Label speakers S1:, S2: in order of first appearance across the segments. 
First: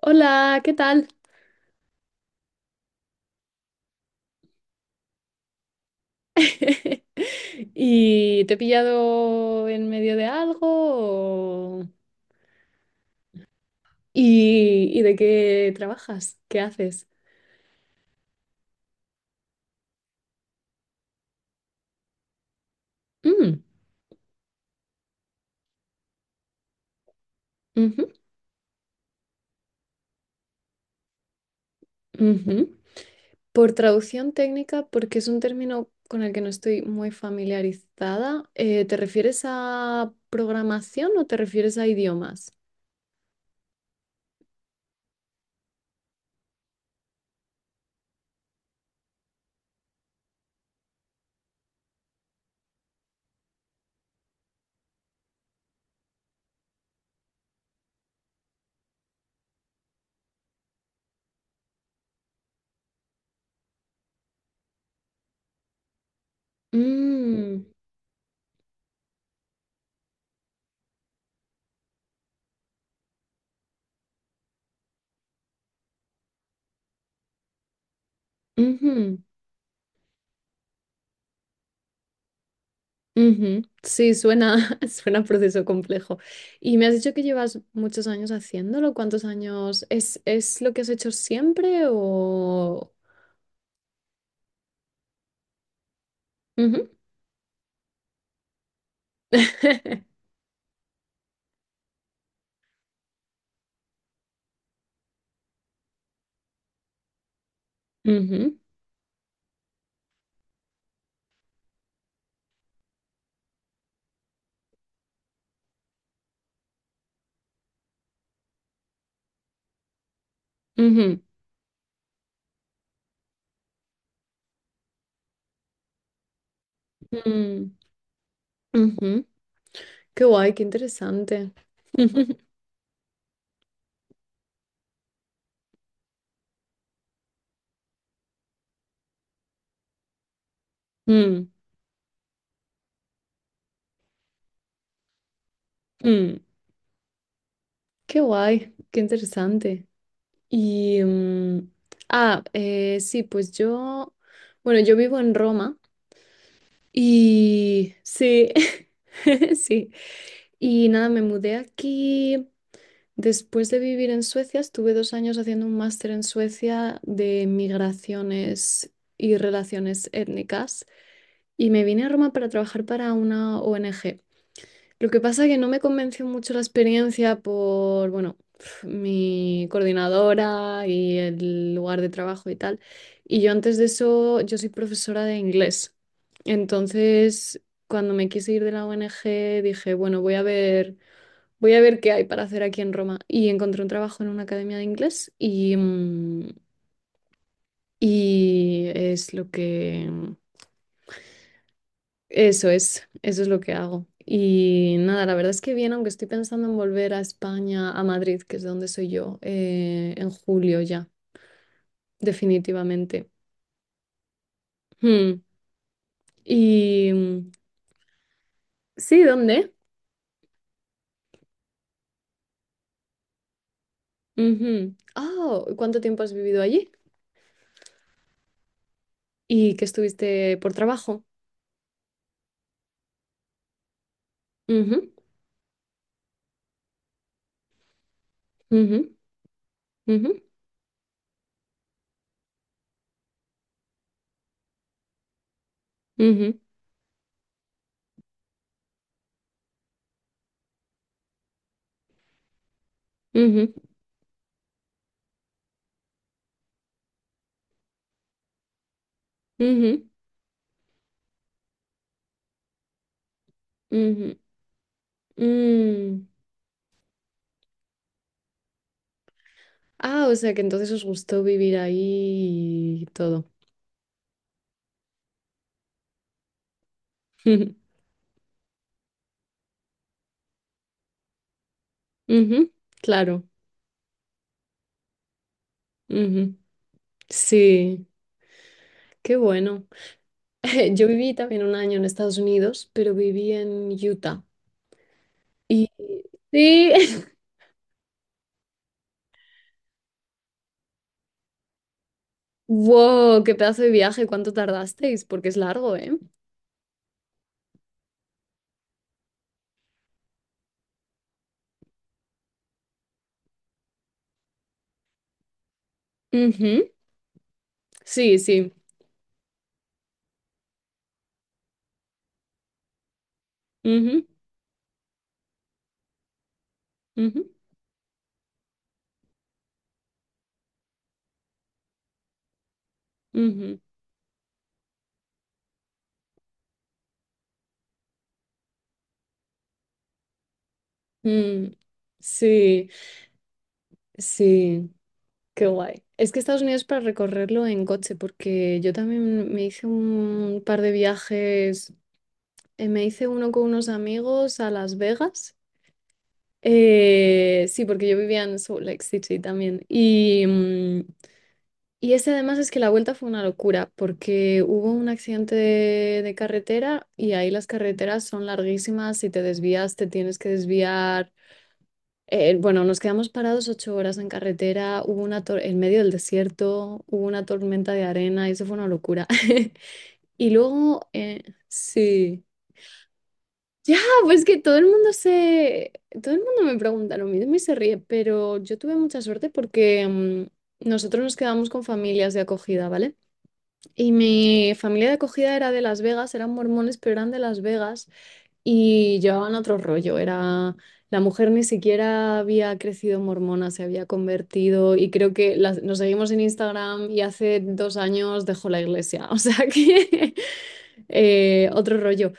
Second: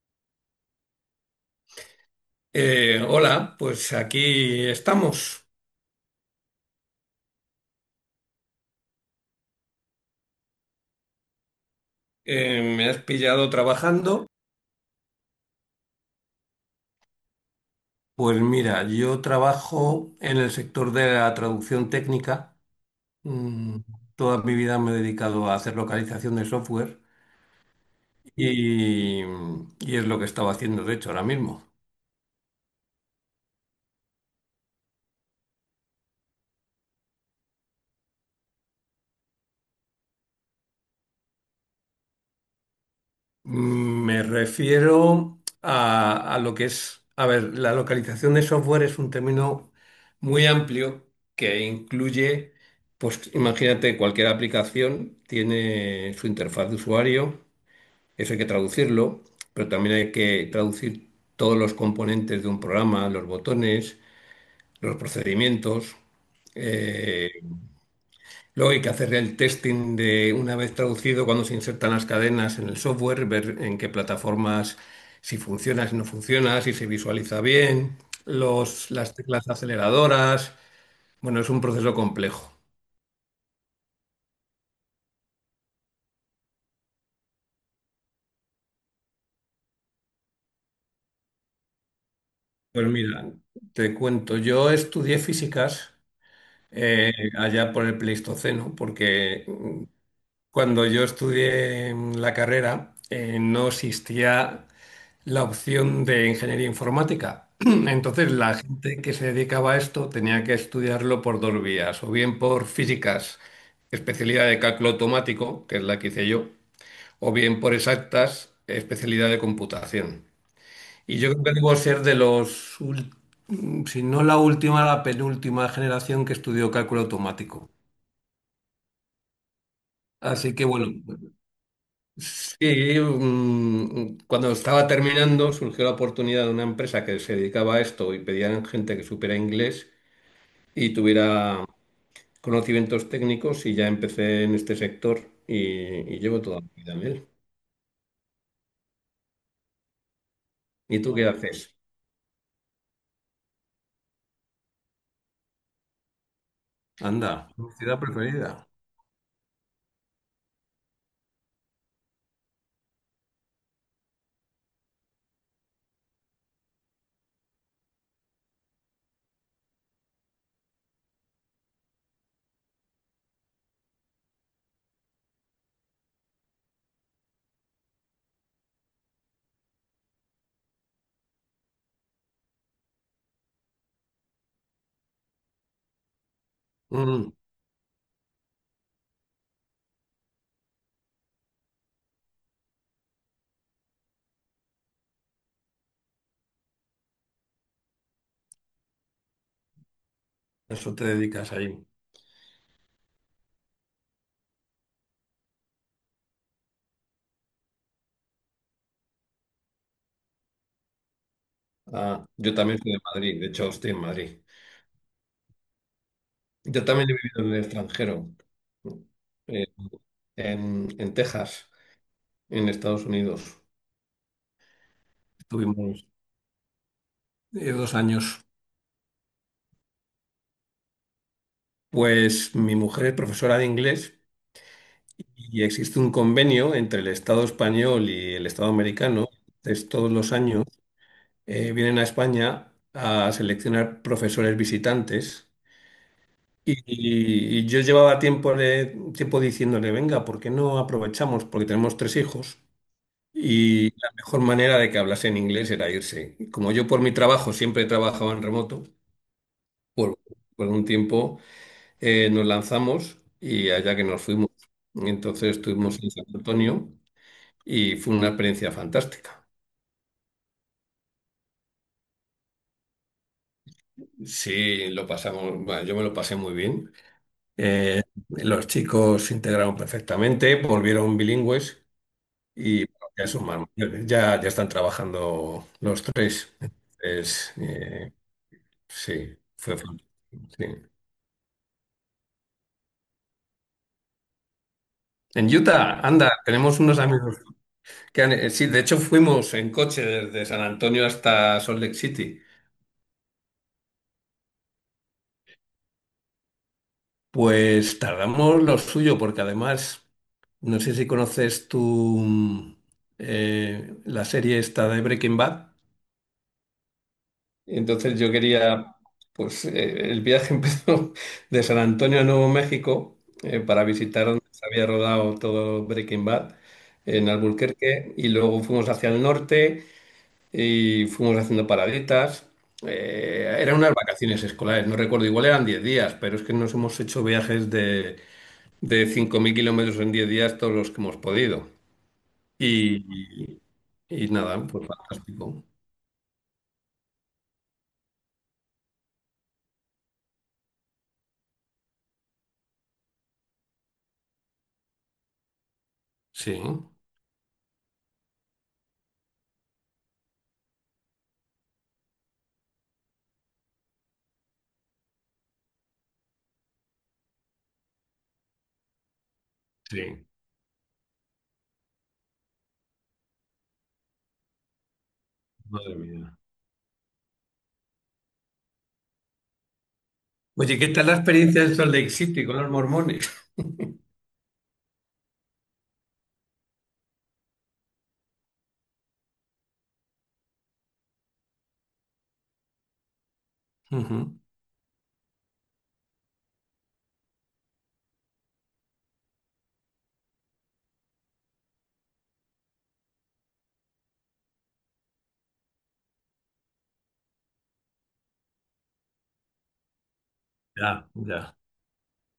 S1: Hola, ¿qué tal?
S2: Hola, pues aquí estamos.
S1: ¿Y te he pillado en medio de algo? o-
S2: Me has pillado trabajando.
S1: ¿Y, de qué trabajas? ¿Qué haces?
S2: Pues mira, yo trabajo en el sector de la traducción técnica.
S1: Mm,
S2: Mm, Toda mi vida me he dedicado a hacer localización de software
S1: ujú,
S2: y, y es lo que estaba haciendo, de hecho, ahora mismo.
S1: ujú. Por traducción técnica, porque es un término con el que no estoy muy familiarizada, ¿te refieres a programación o te refieres a idiomas?
S2: Me refiero a lo que es, a ver, la localización de software es un término muy amplio que incluye, pues imagínate, cualquier aplicación tiene su interfaz de usuario, eso hay que traducirlo, pero también hay que traducir todos los componentes de un programa, los botones, los procedimientos. eh,
S1: Mm,
S2: Luego hay que hacer el testing de una vez traducido, cuando se insertan las cadenas en el software, ver en qué plataformas, si funciona, si no funciona, si se visualiza bien, las
S1: ujú.
S2: teclas aceleradoras. Bueno, es un proceso complejo.
S1: Ujú. Sí, suena, suena proceso complejo. Y me has dicho que llevas muchos años haciéndolo. ¿Cuántos años? Es lo que has hecho siempre
S2: Pues
S1: o...?
S2: mira, te cuento, yo estudié físicas
S1: Ujú.
S2: eh, allá por el Pleistoceno, porque cuando yo estudié la carrera, no existía la opción de ingeniería informática. Entonces, la
S1: Ujú,
S2: gente que se dedicaba a esto tenía que estudiarlo por dos vías, o bien por físicas, especialidad de cálculo automático, que es la que hice yo, o bien por exactas, especialidad de computación. Y
S1: ujú,
S2: yo creo que debo ser de si no la última, la penúltima generación que estudió cálculo automático.
S1: mm, ujú. Qué guay,
S2: Así
S1: qué
S2: que bueno,
S1: interesante.
S2: sí, cuando estaba terminando surgió la oportunidad de una empresa que se dedicaba a esto y pedían gente que supiera inglés y
S1: Mm,
S2: tuviera conocimientos técnicos y ya empecé en este sector y, y
S1: mm.
S2: llevo toda mi vida en él.
S1: Qué guay, qué interesante.
S2: ¿Y
S1: Y...
S2: tú qué
S1: mm,
S2: haces?
S1: sí, pues bueno, yo vivo en Roma
S2: Anda, tu ciudad
S1: Sí,
S2: preferida.
S1: sí. Y nada, me mudé aquí. Después de vivir en Suecia, estuve dos años haciendo un máster en Suecia de migraciones y relaciones étnicas. Y me vine a Roma para trabajar para una ONG. Lo que pasa que no me convenció mucho la experiencia por, bueno, mi coordinadora y el lugar de trabajo y tal. Y yo antes de eso, yo soy profesora de inglés.
S2: Mm,
S1: Entonces, cuando me quise ir de la ONG, dije, bueno, voy a ver. Voy a ver qué hay para hacer aquí en Roma. Y encontré un trabajo en una academia de inglés y es lo
S2: Eso te dedicas ahí.
S1: eso es, eso es lo que hago. Y nada, la verdad es que bien, aunque estoy pensando en volver a España, a Madrid, que es de donde soy yo, en julio ya,
S2: Ah, yo también soy de
S1: definitivamente.
S2: Madrid, de hecho estoy en Madrid.
S1: Hmm.
S2: Yo también
S1: Y
S2: he vivido
S1: mm,
S2: en el extranjero,
S1: sí,
S2: eh,
S1: ¿dónde?
S2: en Texas, en Estados Unidos.
S1: Ujú. Ah, ¿cuánto
S2: Estuvimos
S1: tiempo has vivido allí?
S2: 2 años.
S1: ¿Y que estuviste por trabajo?
S2: Pues mi mujer es profesora de inglés
S1: Ujú,
S2: y existe un convenio entre el Estado español y el Estado
S1: ujú,
S2: americano. Entonces, todos
S1: ujú,
S2: los años vienen a España a seleccionar profesores visitantes.
S1: ujú,
S2: Y yo llevaba tiempo diciéndole, venga, ¿por qué no aprovechamos? Porque tenemos 3 hijos
S1: ujú, ujú,
S2: y la mejor manera de que hablasen inglés era irse. Como yo por mi trabajo siempre he trabajado en remoto,
S1: ujú.
S2: por, por un tiempo. Nos lanzamos y allá que nos
S1: Ujú.
S2: fuimos. Entonces estuvimos en San
S1: Mm.
S2: Antonio y fue una experiencia fantástica.
S1: Ah, o sea que entonces os gustó vivir ahí y todo.
S2: Sí, lo pasamos, bueno, yo me lo pasé muy bien. Eh, los chicos se integraron perfectamente, volvieron bilingües
S1: Ujú,
S2: y bueno, ya
S1: claro.
S2: son más mayores, ya están trabajando los tres.
S1: Ujú.
S2: Entonces,
S1: Sí,
S2: sí,
S1: qué
S2: fue
S1: bueno.
S2: fantástico. Sí.
S1: Yo viví también un año en Estados Unidos, pero viví en Utah.
S2: En
S1: Y
S2: Utah, anda, tenemos
S1: sí,
S2: unos amigos sí, de hecho fuimos en coche desde San Antonio hasta Salt Lake City.
S1: wow, qué pedazo de viaje, ¿cuánto tardasteis? Porque es largo, ¿eh?
S2: Pues tardamos lo suyo, porque además, no sé si conoces tú, mm, la serie esta de Breaking Bad.
S1: Ujú,
S2: Entonces yo
S1: sí, sí.
S2: quería, el viaje empezó de San Antonio a Nuevo México, para visitar
S1: Ujú,
S2: donde se había rodado todo Breaking Bad en
S1: ujú,
S2: Albuquerque y luego fuimos hacia el norte y fuimos haciendo paraditas. Eran
S1: ujú.
S2: unas vacaciones escolares, no recuerdo, igual eran 10 días, pero es que nos hemos hecho viajes de 5000 kilómetros en 10 días, todos los que hemos podido.
S1: Mm, sí,
S2: Y, y nada, pues
S1: sí.
S2: fantástico.
S1: Qué guay. Es que Estados Unidos para recorrerlo en coche, porque yo también me hice un par de viajes, me hice uno con unos amigos a Las Vegas.
S2: Sí,
S1: Sí, porque yo vivía en Salt Lake City también. Y ese además es que la vuelta fue una locura, porque hubo un accidente de carretera y ahí las carreteras son larguísimas, si te desvías te
S2: sí.
S1: tienes que desviar. Bueno, nos quedamos parados ocho horas en carretera, hubo una en
S2: Madre
S1: medio del
S2: mía.
S1: desierto, hubo una tormenta de arena, y eso fue una locura. Y
S2: Oye, ¿qué tal
S1: luego,
S2: la experiencia de Salt Lake
S1: sí,
S2: City con los mormones?
S1: ya, pues que todo el mundo se, todo el mundo me pregunta lo mismo y se ríe, pero yo tuve mucha suerte porque nosotros nos quedamos con familias de acogida, ¿vale? Y
S2: Ujú.
S1: mi familia de acogida era de Las Vegas, eran mormones, pero eran de Las Vegas. Y llevaban otro rollo, era la mujer ni siquiera había crecido mormona, se había convertido y creo que nos seguimos en Instagram y hace dos años dejó la iglesia, o sea que
S2: Ya, ya,
S1: eh, otro rollo.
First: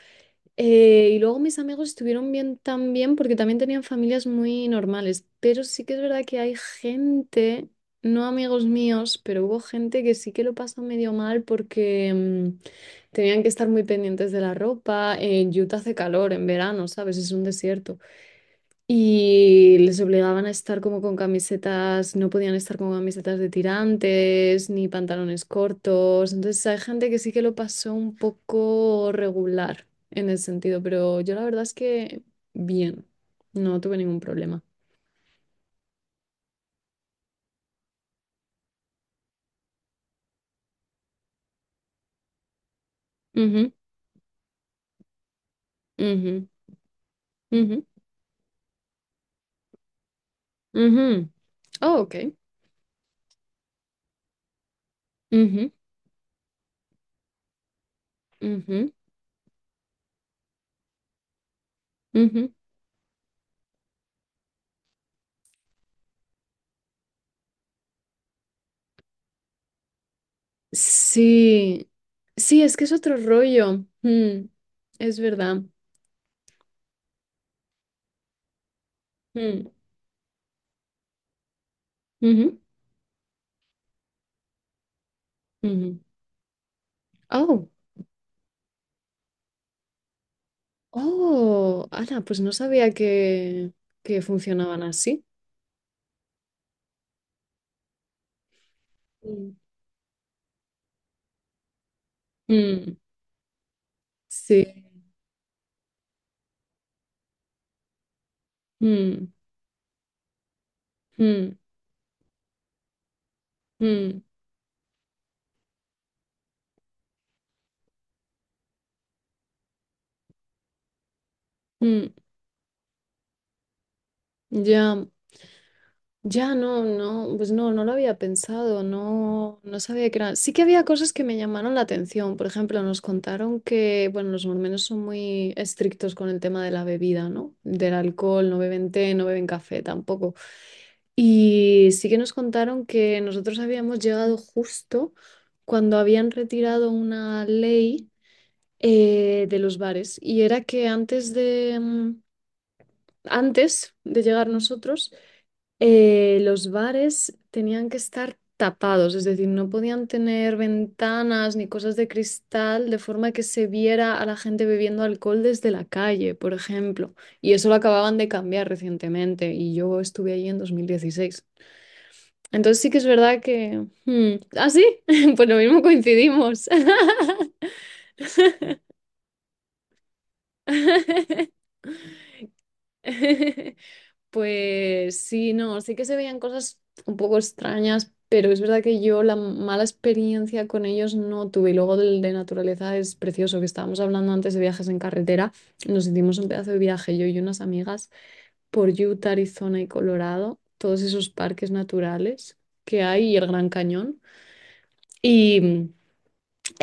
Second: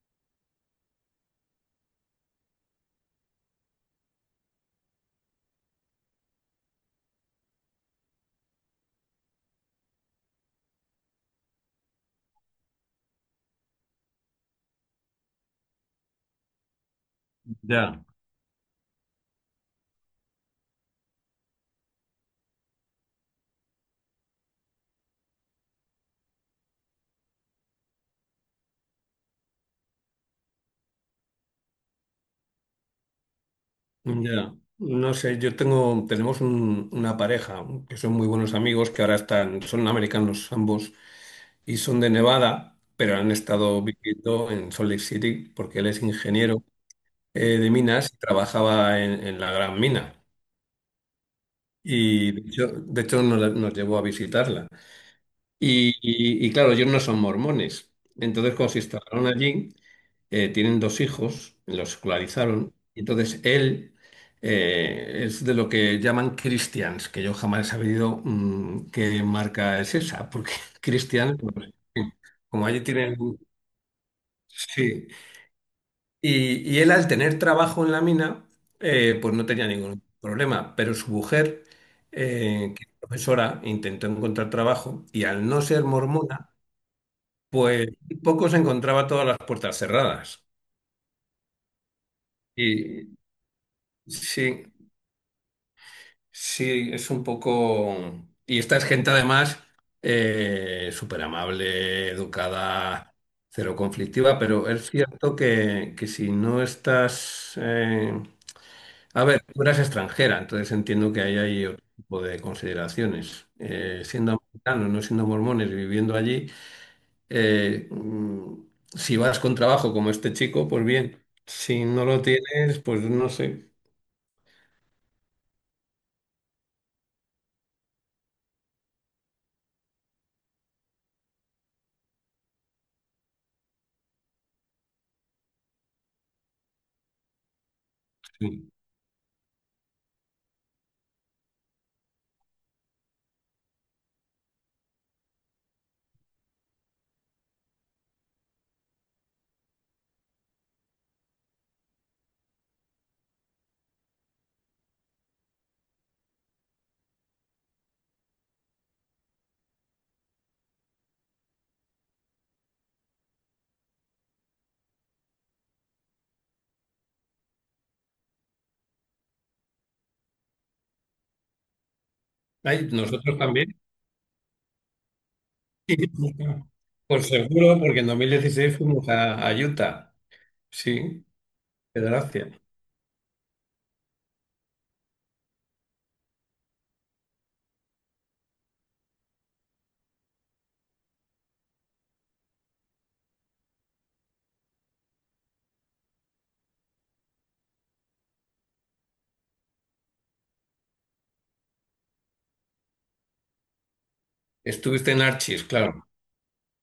S1: Y luego mis amigos estuvieron bien también porque también tenían familias muy normales, pero sí que es verdad que hay gente, no amigos míos, pero hubo gente que sí que lo pasó medio mal porque tenían que estar muy pendientes de la ropa. En Utah hace calor en verano, ¿sabes? Es un desierto.
S2: ya.
S1: Y les obligaban a estar como con camisetas, no podían estar con camisetas de tirantes ni pantalones cortos. Entonces hay gente que sí que lo pasó un poco regular en ese sentido, pero yo la verdad es que bien, no tuve ningún
S2: Ya,
S1: problema.
S2: no sé, tenemos una pareja que son muy buenos amigos, que ahora están, son americanos ambos y son de Nevada, pero han
S1: Ujú,
S2: estado viviendo en Salt Lake City porque él es
S1: ujú,
S2: ingeniero, de
S1: ujú,
S2: minas y trabajaba en la gran mina.
S1: ujú. Oh,
S2: Y
S1: ok.
S2: de hecho, nos llevó a visitarla.
S1: Ujú,
S2: Y claro, ellos no son mormones. Entonces, cuando se
S1: ujú,
S2: instalaron allí, tienen 2 hijos, los
S1: ujú.
S2: escolarizaron. Y entonces él, es de lo que llaman Christians, que yo jamás he sabido qué marca es esa, porque Christians, pues,
S1: Sí, sí,
S2: como
S1: es
S2: allí
S1: que es
S2: tienen,
S1: otro rollo. Mm,
S2: sí,
S1: es verdad.
S2: y él al tener trabajo en la mina, pues no tenía
S1: Mm,
S2: ningún problema, pero su mujer,
S1: ujú,
S2: que es profesora, intentó encontrar trabajo y al no ser
S1: ujú.
S2: mormona,
S1: Oh,
S2: pues poco se encontraba todas las puertas cerradas.
S1: oh, Ana, pues no sabía
S2: Y
S1: que
S2: sí,
S1: funcionaban así.
S2: sí, es un poco... Y esta es gente
S1: Mm,
S2: además, súper amable,
S1: mm,
S2: educada, cero conflictiva, pero
S1: sí.
S2: es cierto que si no estás... A
S1: Mm,
S2: ver, tú eras extranjera, entonces entiendo que ahí
S1: mm,
S2: hay otro tipo de consideraciones.
S1: mm,
S2: Siendo americanos, no siendo mormones, viviendo allí, eh, mm, si vas con trabajo como este chico, pues bien. Si no
S1: mm.
S2: lo tienes, pues no sé.
S1: Ya. Ya no, no, pues no, no lo había pensado, no, no sabía que eran. Sí que había cosas que me llamaron la atención. Por ejemplo, nos contaron que, bueno, los mormones son muy estrictos con el tema de la bebida, ¿no? Del alcohol, no
S2: Sí.
S1: beben té, no beben café tampoco. Y sí que nos contaron que nosotros habíamos llegado justo cuando habían retirado una ley de los bares. Y era que antes de antes de llegar nosotros, los bares tenían que estar tapados, es decir, no podían tener ventanas ni cosas de cristal de forma que se viera a la gente bebiendo alcohol desde la calle, por ejemplo. Y eso lo acababan de cambiar recientemente y yo estuve allí en 2016. Entonces
S2: Ay,
S1: sí que es
S2: nosotros
S1: verdad
S2: también.
S1: que... ¿Ah, sí? Pues lo mismo coincidimos.
S2: Pues seguro, porque en 2016 fuimos a Utah. Sí, qué gracia.
S1: Pues sí, no, sí que se veían cosas un poco extrañas, pero es verdad que yo la mala experiencia con ellos no tuve. Y luego del de naturaleza es precioso, que estábamos hablando antes de viajes en carretera. Nos hicimos un pedazo de viaje, yo y unas amigas, por Utah, Arizona y Colorado, todos esos parques naturales que hay y el Gran Cañón.
S2: Estuviste en
S1: Y
S2: Archie's,
S1: mm,
S2: claro.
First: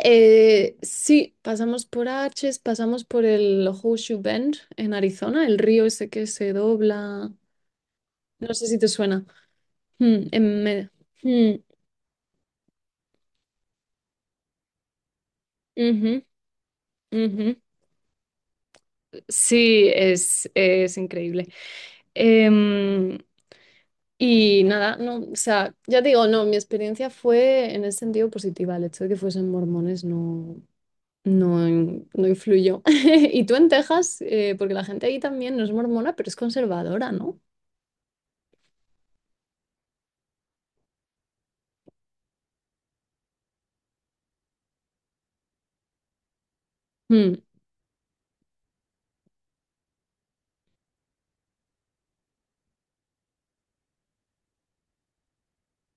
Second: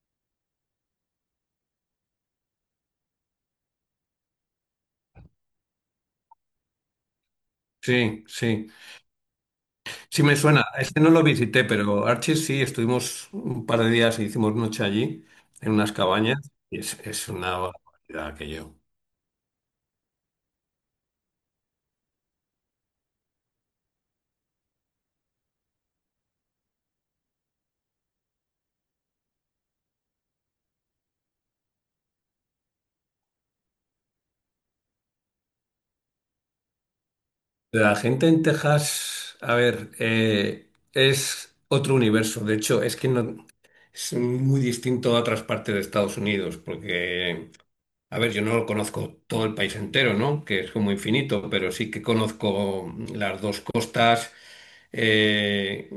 S1: sí, pasamos por Arches, pasamos por el Horseshoe Bend en Arizona, el río ese que se dobla.
S2: Sí,
S1: No sé
S2: sí.
S1: si te suena.
S2: Sí
S1: Mm,
S2: me
S1: en
S2: suena,
S1: me-
S2: este no lo
S1: mm,
S2: visité, pero Archie sí, estuvimos un par de días y hicimos noche allí, en unas
S1: Ujú,
S2: cabañas, es una
S1: ujú.
S2: barbaridad aquello.
S1: Sí, es increíble. Em, y nada, no, o sea, ya te digo, no, mi experiencia fue en ese sentido positiva. El hecho de que fuesen mormones no, no, no influyó. Y tú en Texas, porque la gente ahí también no es mormona, pero es conservadora, ¿no?
S2: La gente en Texas, a ver, es otro universo, de hecho, es que no, es muy distinto a otras partes de Estados Unidos,
S1: Mm,
S2: porque a ver, yo no conozco todo el país entero, ¿no? Que es como infinito, pero sí que conozco las dos costas. eh,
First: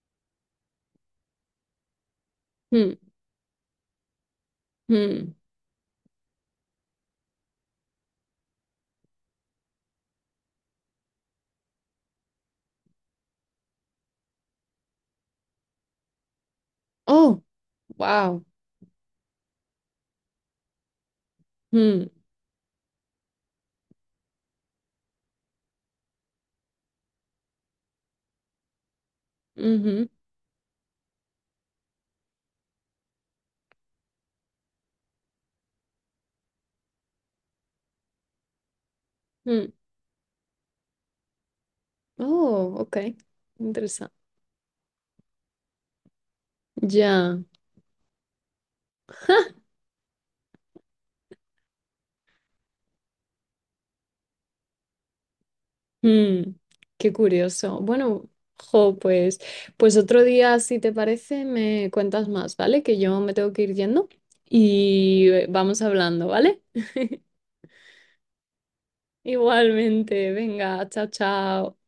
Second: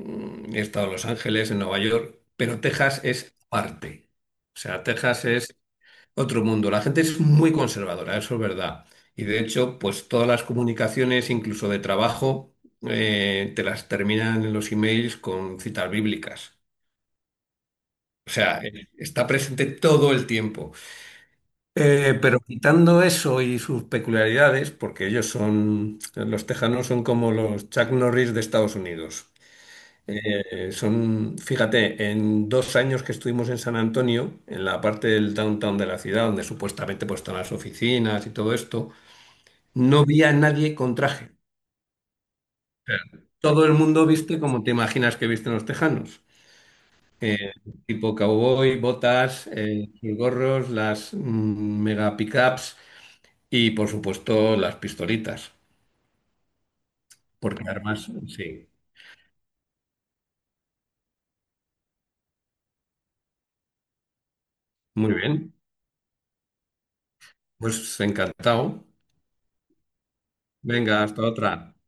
S2: He estado en Los Ángeles, en Nueva York, pero
S1: mm,
S2: Texas es parte. O sea, Texas
S1: mm.
S2: es otro mundo. La gente es muy conservadora, eso es verdad. Y de hecho, pues todas las comunicaciones, incluso de trabajo, te las terminan en los emails con citas bíblicas.
S1: Oh,
S2: O
S1: wow.
S2: sea, está presente todo el tiempo.
S1: Mm,
S2: Pero quitando eso y sus peculiaridades, porque ellos son, los tejanos son como los Chuck Norris de Estados Unidos.
S1: ujú,
S2: Son, fíjate, en 2 años que estuvimos en San Antonio, en la parte del downtown de la ciudad, donde supuestamente pues, están las oficinas y todo esto,
S1: mm.
S2: no vi a nadie con traje.
S1: Oh, ok.
S2: O todo el mundo
S1: Interesante.
S2: viste como te imaginas que visten los tejanos.
S1: Ya.
S2: Eh, Tipo cowboy, botas, gorros, las mega pickups. Y por supuesto las pistolitas,
S1: Mm, qué
S2: porque
S1: curioso.
S2: armas,
S1: Bueno,
S2: sí.
S1: jo, pues otro día, si te parece, me cuentas más, ¿vale? Que yo me tengo que ir yendo
S2: Muy
S1: y
S2: bien,
S1: vamos hablando, ¿vale?
S2: pues encantado.
S1: Igualmente, venga,
S2: Venga,
S1: chao,
S2: hasta otra.
S1: chao.